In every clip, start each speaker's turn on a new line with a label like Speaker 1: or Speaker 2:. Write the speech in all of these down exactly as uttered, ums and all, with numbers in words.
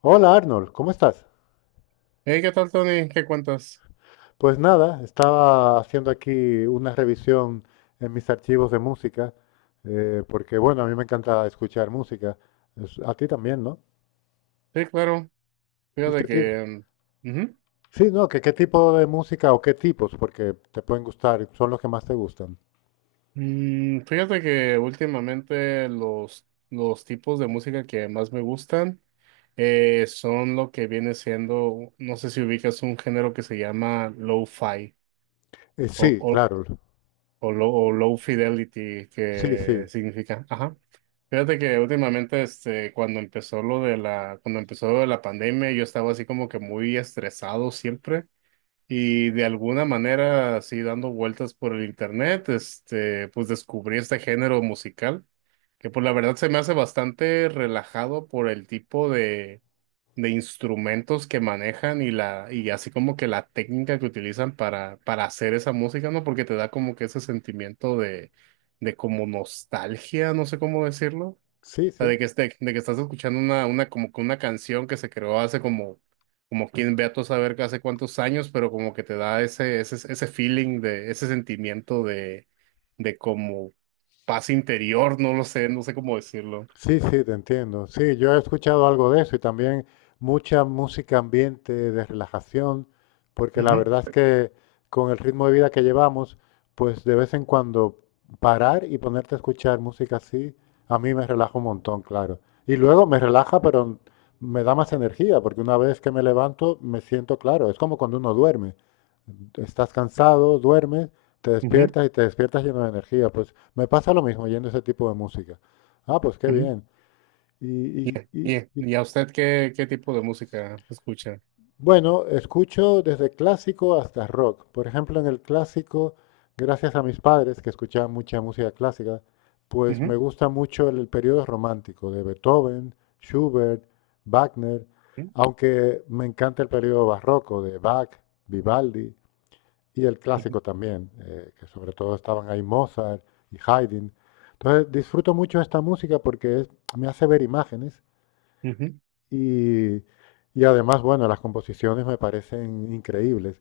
Speaker 1: Hola Arnold, ¿cómo estás?
Speaker 2: Hey, ¿qué tal, Tony? ¿Qué cuentas?
Speaker 1: Pues nada, estaba haciendo aquí una revisión en mis archivos de música, eh, porque bueno, a mí me encanta escuchar música. Es- A ti también, ¿no?
Speaker 2: Sí, claro.
Speaker 1: ¿Y qué
Speaker 2: Fíjate
Speaker 1: tipo?
Speaker 2: que. Mm, ujú.
Speaker 1: Sí, no, que qué tipo de música o qué tipos, porque te pueden gustar, son los que más te gustan.
Speaker 2: Mm, fíjate que últimamente los, los tipos de música que más me gustan eh, son lo que viene siendo, no sé si ubicas un género que se llama lo-fi
Speaker 1: Eh,
Speaker 2: o,
Speaker 1: sí,
Speaker 2: o,
Speaker 1: claro.
Speaker 2: o low, o low fidelity,
Speaker 1: Sí,
Speaker 2: que
Speaker 1: sí.
Speaker 2: significa, ajá. Fíjate que últimamente, este, cuando empezó lo de la, cuando empezó lo de la pandemia, yo estaba así como que muy estresado siempre. Y de alguna manera, así dando vueltas por el internet, este, pues descubrí este género musical, que por la verdad se me hace bastante relajado por el tipo de, de, instrumentos que manejan y la, y así como que la técnica que utilizan para, para, hacer esa música, ¿no? Porque te da como que ese sentimiento de, de como nostalgia, no sé cómo decirlo
Speaker 1: Sí,
Speaker 2: sea,
Speaker 1: sí.
Speaker 2: de que, este, de que estás escuchando una, una, como que una canción que se creó hace como, como quien ve a todo saber que hace cuántos años, pero como que te da ese, ese, ese, feeling de, ese sentimiento de, de como paz interior, no lo sé, no sé cómo decirlo.
Speaker 1: Sí, sí, te entiendo. Sí, yo he escuchado algo de eso y también mucha música ambiente de relajación, porque la
Speaker 2: Ujú,
Speaker 1: verdad es que con el ritmo de vida que llevamos, pues de vez en cuando parar y ponerte a escuchar música así, a mí me relaja un montón, claro. Y luego me relaja, pero me da más energía, porque una vez que me levanto me siento claro. Es como cuando uno duerme. Estás cansado, duermes, te
Speaker 2: ujú,
Speaker 1: despiertas y te despiertas lleno de energía. Pues me pasa lo mismo oyendo ese tipo de música. Ah, pues qué
Speaker 2: ujú.
Speaker 1: bien. Y, y-
Speaker 2: Y,
Speaker 1: y- y,
Speaker 2: y a usted qué, qué, tipo de música escucha?
Speaker 1: bueno, escucho desde clásico hasta rock. Por ejemplo, en el clásico, gracias a mis padres que escuchaban mucha música clásica, pues me
Speaker 2: Ujú,
Speaker 1: gusta mucho el, el periodo romántico de Beethoven, Schubert, Wagner,
Speaker 2: ujú,
Speaker 1: aunque me encanta el periodo barroco de Bach, Vivaldi y el
Speaker 2: ujú,
Speaker 1: clásico también, eh, que sobre todo estaban ahí Mozart y Haydn. Entonces disfruto mucho esta música porque es- me hace ver imágenes.
Speaker 2: ujú.
Speaker 1: Y, y además, bueno, las composiciones me parecen increíbles.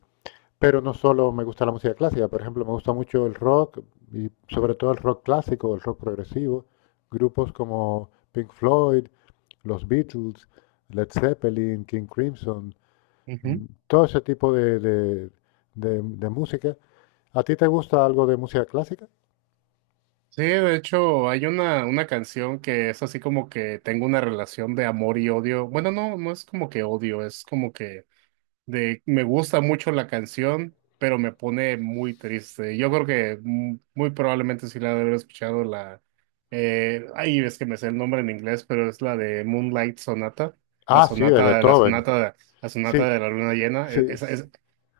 Speaker 1: Pero no solo me gusta la música clásica, por ejemplo, me gusta mucho el rock y sobre todo el rock clásico, el rock progresivo. Grupos como Pink Floyd, los Beatles, Led Zeppelin, King Crimson,
Speaker 2: Ujú.
Speaker 1: mm, todo ese tipo de, de- de- de música. ¿A ti te gusta algo de música clásica?
Speaker 2: Sí, de hecho, hay una, una canción que es así como que tengo una relación de amor y odio. Bueno, no, no es como que odio, es como que de me gusta mucho la canción, pero me pone muy triste. Yo creo que mu- muy probablemente sí la de haber escuchado la eh, ay, es que me sé el nombre en inglés, pero es la de Moonlight Sonata, la
Speaker 1: Ah, sí, de
Speaker 2: sonata, la
Speaker 1: Beethoven.
Speaker 2: sonata, la
Speaker 1: Sí,
Speaker 2: sonata de la luna llena. E-
Speaker 1: sí,
Speaker 2: Esa, es,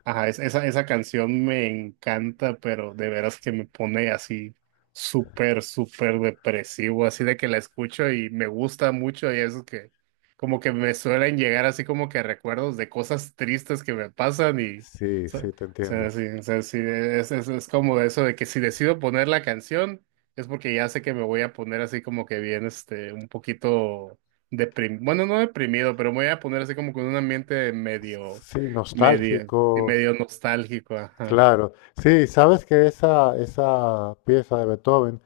Speaker 2: ajá, es- esa, esa canción me encanta, pero de veras que me pone así súper, súper depresivo, así de que la escucho y me gusta mucho y es que como que me suelen llegar así como que recuerdos de cosas tristes que me pasan y, o
Speaker 1: sí,
Speaker 2: sea, o
Speaker 1: sí, te
Speaker 2: sea,
Speaker 1: entiendo.
Speaker 2: sí, o sea, sí, es, es, es como eso de que si decido poner la canción es porque ya sé que me voy a poner así como que bien, este, un poquito deprimido, bueno, no deprimido, pero me voy a poner así como con un ambiente medio,
Speaker 1: Sí,
Speaker 2: medio,
Speaker 1: nostálgico.
Speaker 2: y medio nostálgico, ajá.
Speaker 1: Claro, sí, sabes que esa, esa pieza de Beethoven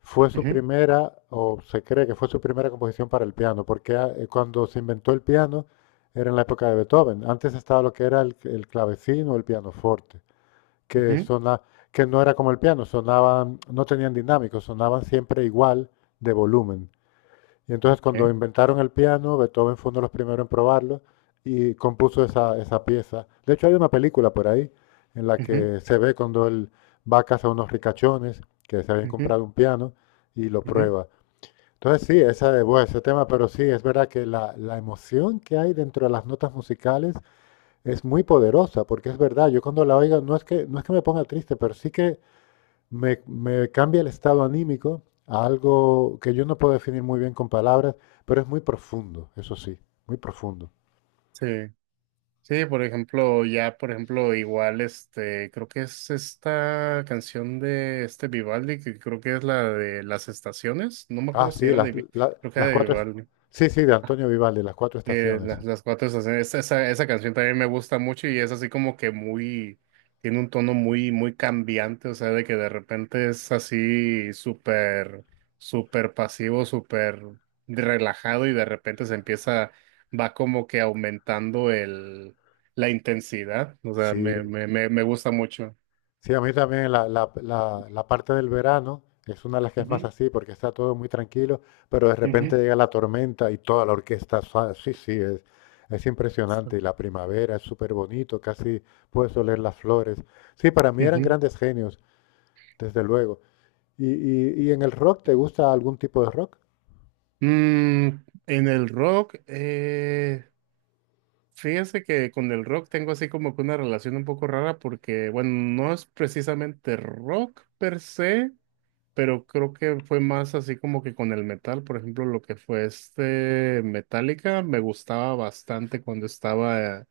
Speaker 1: fue su
Speaker 2: Ujú,
Speaker 1: primera, o se cree que fue su primera composición para el piano, porque ah, eh, cuando se inventó el piano era en la época de Beethoven. Antes estaba lo que era el, el clavecino o el pianoforte, que
Speaker 2: ujú,
Speaker 1: sona- que no era como el piano, sonaban, no tenían dinámico, sonaban siempre igual de volumen. Y entonces cuando
Speaker 2: ok,
Speaker 1: inventaron el piano, Beethoven fue uno de los primeros en probarlo y compuso esa, esa pieza. De hecho, hay una película por ahí en la
Speaker 2: ujú,
Speaker 1: que se ve cuando él va a casa a unos ricachones que se habían
Speaker 2: ujú,
Speaker 1: comprado un piano y lo
Speaker 2: ujú,
Speaker 1: prueba. Entonces sí, esa, bueno, ese tema, pero sí, es verdad que la, la emoción que hay dentro de las notas musicales es muy poderosa, porque es verdad, yo cuando la oigo no es que, no es que me ponga triste, pero sí que me, me cambia el estado anímico a algo que yo no puedo definir muy bien con palabras, pero es muy profundo, eso sí, muy profundo.
Speaker 2: sí. Sí, por ejemplo, ya, por ejemplo, igual, este, creo que es esta canción de este Vivaldi, que creo que es la de las estaciones, no me
Speaker 1: Ah,
Speaker 2: acuerdo si
Speaker 1: sí,
Speaker 2: era
Speaker 1: las,
Speaker 2: de, Vi-
Speaker 1: la-
Speaker 2: creo que
Speaker 1: las
Speaker 2: era de
Speaker 1: cuatro. es-
Speaker 2: Vivaldi.
Speaker 1: Sí, sí, de Antonio Vivaldi, las cuatro
Speaker 2: Eh,
Speaker 1: estaciones.
Speaker 2: las, las cuatro estaciones, esa, esa esa canción también me gusta mucho y es así como que muy, tiene un tono muy, muy cambiante, o sea, de que de repente es así súper, súper pasivo, súper relajado y de repente se empieza, va como que aumentando el, la intensidad, o sea,
Speaker 1: Sí,
Speaker 2: me, me, me, me gusta mucho.
Speaker 1: sí, a mí también la, la- la- la parte del verano es una de las que es más
Speaker 2: Ujú,
Speaker 1: así porque está todo muy tranquilo, pero de repente
Speaker 2: ujú.
Speaker 1: llega la tormenta y toda la orquesta, sa- sí, sí, es, es impresionante. Y la primavera es súper bonito, casi puedes oler las flores. Sí, para mí eran
Speaker 2: Ujú.
Speaker 1: grandes genios. Desde luego. ¿Y, y, y en el rock te gusta algún tipo de rock?
Speaker 2: Mm, en el rock, eh, fíjese que con el rock tengo así como que una relación un poco rara porque, bueno, no es precisamente rock per se, pero creo que fue más así como que con el metal, por ejemplo, lo que fue este Metallica, me gustaba bastante cuando estaba,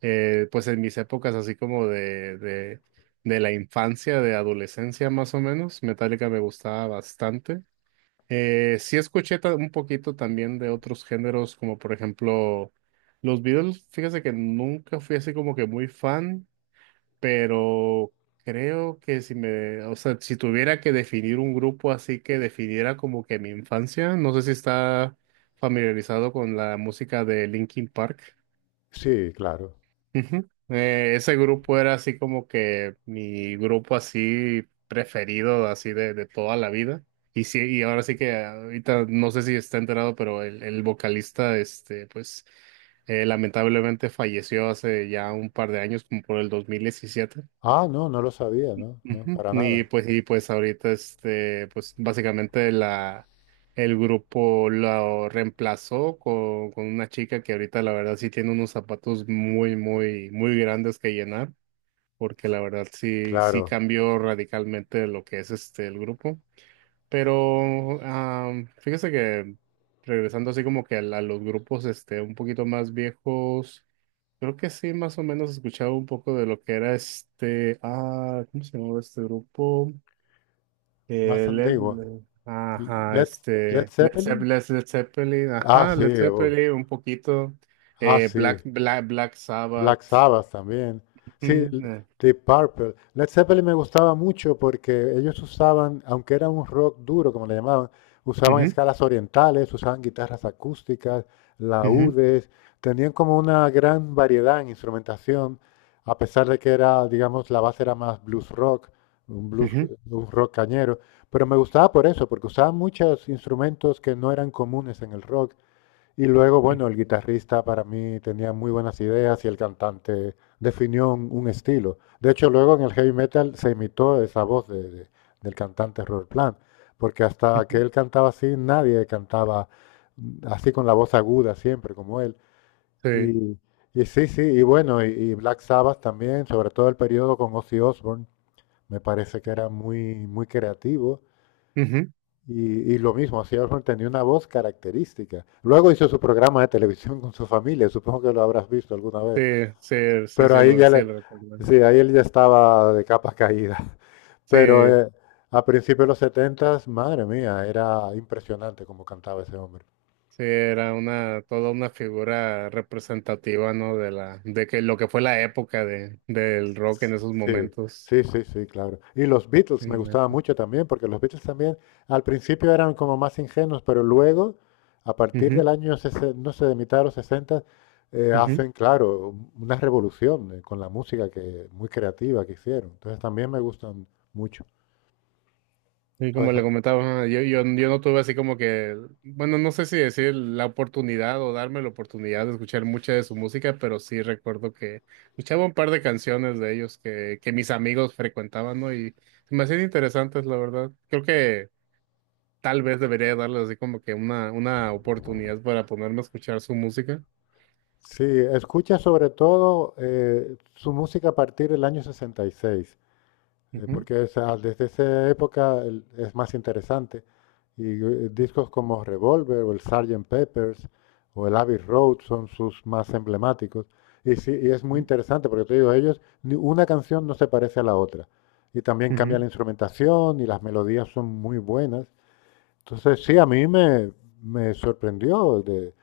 Speaker 2: eh, pues en mis épocas así como de, de, de la infancia, de adolescencia más o menos, Metallica me gustaba bastante. Eh, sí escuché ta- un poquito también de otros géneros, como por ejemplo los Beatles. Fíjese que nunca fui así como que muy fan, pero creo que si me, o sea, si tuviera que definir un grupo así que definiera como que mi infancia, no sé si está familiarizado con la música de Linkin Park.
Speaker 1: Sí, claro.
Speaker 2: Ujú. Eh, ese grupo era así como que mi grupo así preferido, así de, de toda la vida. Y sí, y ahora sí que ahorita no sé si está enterado, pero el, el, vocalista, este, pues eh, lamentablemente falleció hace ya un par de años, como por el dos mil diecisiete.
Speaker 1: Ah, no, no lo sabía, no, no,
Speaker 2: Ujú.
Speaker 1: para
Speaker 2: Y
Speaker 1: nada.
Speaker 2: pues, y pues ahorita este, pues básicamente la, el grupo lo reemplazó con, con una chica que ahorita la verdad sí tiene unos zapatos muy, muy, muy grandes que llenar, porque la verdad sí, sí
Speaker 1: Claro,
Speaker 2: cambió radicalmente lo que es este el grupo. Pero am, fíjese que regresando así como que a, la- los grupos este un poquito más viejos, creo que sí más o menos escuchaba un poco de lo que era este, ah, ¿cómo se llamaba este grupo?
Speaker 1: más
Speaker 2: Eh, Led,
Speaker 1: antiguo.
Speaker 2: ajá,
Speaker 1: Led, Led
Speaker 2: este, Led
Speaker 1: Zeppelin?
Speaker 2: Zeppelin, Led, Led Zeppelin,
Speaker 1: Ah,
Speaker 2: ajá,
Speaker 1: sí,
Speaker 2: Led
Speaker 1: oh.
Speaker 2: Zeppelin, un poquito,
Speaker 1: Ah,
Speaker 2: eh, Black,
Speaker 1: sí.
Speaker 2: Black, Black Sabbath,
Speaker 1: Black Sabbath también. Sí,
Speaker 2: ujú,
Speaker 1: l-
Speaker 2: eh,
Speaker 1: Deep Purple. Led Zeppelin me gustaba mucho porque ellos usaban, aunque era un rock duro, como le llamaban, usaban
Speaker 2: ujú,
Speaker 1: escalas orientales, usaban guitarras acústicas,
Speaker 2: ujú,
Speaker 1: laúdes, tenían como una gran variedad en instrumentación, a pesar de que era, digamos, la base era más blues rock, un blues,
Speaker 2: ujú,
Speaker 1: un rock cañero. Pero me gustaba por eso, porque usaban muchos instrumentos que no eran comunes en el rock y luego, bueno, el guitarrista para mí tenía muy buenas ideas y el cantante definió un, un estilo. De hecho, luego en el heavy metal se imitó esa voz de- de- del cantante Robert Plant, porque hasta que
Speaker 2: ujú,
Speaker 1: él cantaba así, nadie cantaba mm, así con la voz aguda siempre como él.
Speaker 2: sí,
Speaker 1: Y, y sí, sí, y bueno, y, y Black Sabbath también, sobre todo el periodo con Ozzy Osbourne, me parece que era muy, muy creativo
Speaker 2: ujú,
Speaker 1: y, y lo mismo, hacía Osborne tenía una voz característica. Luego hizo su programa de televisión con su familia, supongo que lo habrás visto alguna
Speaker 2: sí,
Speaker 1: vez.
Speaker 2: sí, sí,
Speaker 1: Pero
Speaker 2: sí,
Speaker 1: ahí
Speaker 2: lo,
Speaker 1: ya
Speaker 2: sí,
Speaker 1: le,
Speaker 2: lo recuerdo.
Speaker 1: sí, ahí él ya estaba de capa caída. Pero
Speaker 2: Sí,
Speaker 1: eh, a principios de los setenta, madre mía, era impresionante como cantaba ese hombre.
Speaker 2: sí, era una, toda una figura representativa, ¿no? De la, de que lo que fue la época de, del rock en esos
Speaker 1: Sí,
Speaker 2: momentos,
Speaker 1: sí, sí, sí, claro. Y los Beatles me
Speaker 2: sí,
Speaker 1: gustaban
Speaker 2: neta.
Speaker 1: mucho también, porque los Beatles también al principio eran como más ingenuos, pero luego, a partir del
Speaker 2: Ujú,
Speaker 1: año, sesen- no sé, de mitad de los sesenta, eh,
Speaker 2: ujú.
Speaker 1: hacen, claro, un- una revolución eh, con la música que, muy creativa que hicieron. Entonces también me gustan mucho.
Speaker 2: Y como le
Speaker 1: Entonces,
Speaker 2: comentaba, ajá, yo, yo, yo no tuve así como que, bueno, no sé si decir la oportunidad o darme la oportunidad de escuchar mucha de su música, pero sí recuerdo que escuchaba un par de canciones de ellos que, que, mis amigos frecuentaban, ¿no? Y se me hacían interesantes, la verdad. Creo que tal vez debería darles así como que una, una oportunidad para ponerme a escuchar su música.
Speaker 1: sí, escucha sobre todo eh, su música a partir del año sesenta y seis, eh,
Speaker 2: Ujú,
Speaker 1: porque esa- desde esa época el- es más interesante. Y eh, discos como Revolver o el sergeant Peppers o el Abbey Road son sus más emblemáticos. Y sí, y es muy
Speaker 2: ujú,
Speaker 1: interesante porque te digo, ellos, ni una canción no se parece a la otra. Y también cambia
Speaker 2: ujú.
Speaker 1: la instrumentación y las melodías son muy buenas. Entonces, sí, a mí me, me sorprendió de,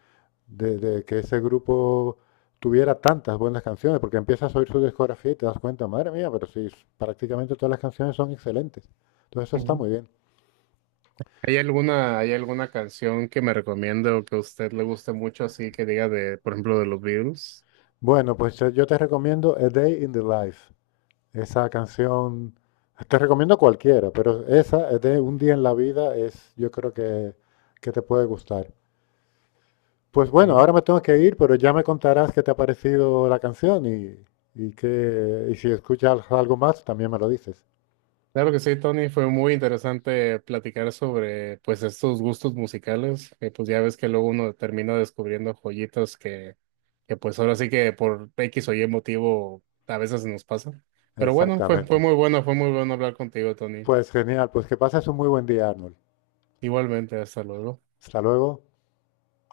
Speaker 1: de, de que ese grupo tuviera tantas buenas canciones, porque empiezas a oír su discografía y te das cuenta, madre mía, pero sí, prácticamente todas las canciones son excelentes. Entonces eso está
Speaker 2: Ujú.
Speaker 1: muy bien.
Speaker 2: ¿Hay alguna, hay alguna canción que me recomiende o que a usted le guste mucho, así que diga de, por ejemplo, de los Beatles?
Speaker 1: Bueno, pues yo te recomiendo A Day in the Life. Esa canción, te recomiendo cualquiera, pero esa, de Un día en la vida, es yo creo que, que te puede gustar. Pues bueno, ahora me tengo que ir, pero ya me contarás qué te ha parecido la canción y, y, que, y si escuchas algo más, también me lo dices.
Speaker 2: Claro que sí, Tony, fue muy interesante platicar sobre pues estos gustos musicales, que pues ya ves que luego uno termina descubriendo joyitas que, que pues ahora sí que por X o Y motivo a veces nos pasa. Pero bueno, fue,
Speaker 1: Exactamente.
Speaker 2: fue muy bueno, fue muy bueno hablar contigo, Tony.
Speaker 1: Pues genial, pues que pases un muy buen día, Arnold.
Speaker 2: Igualmente, hasta luego.
Speaker 1: Hasta luego.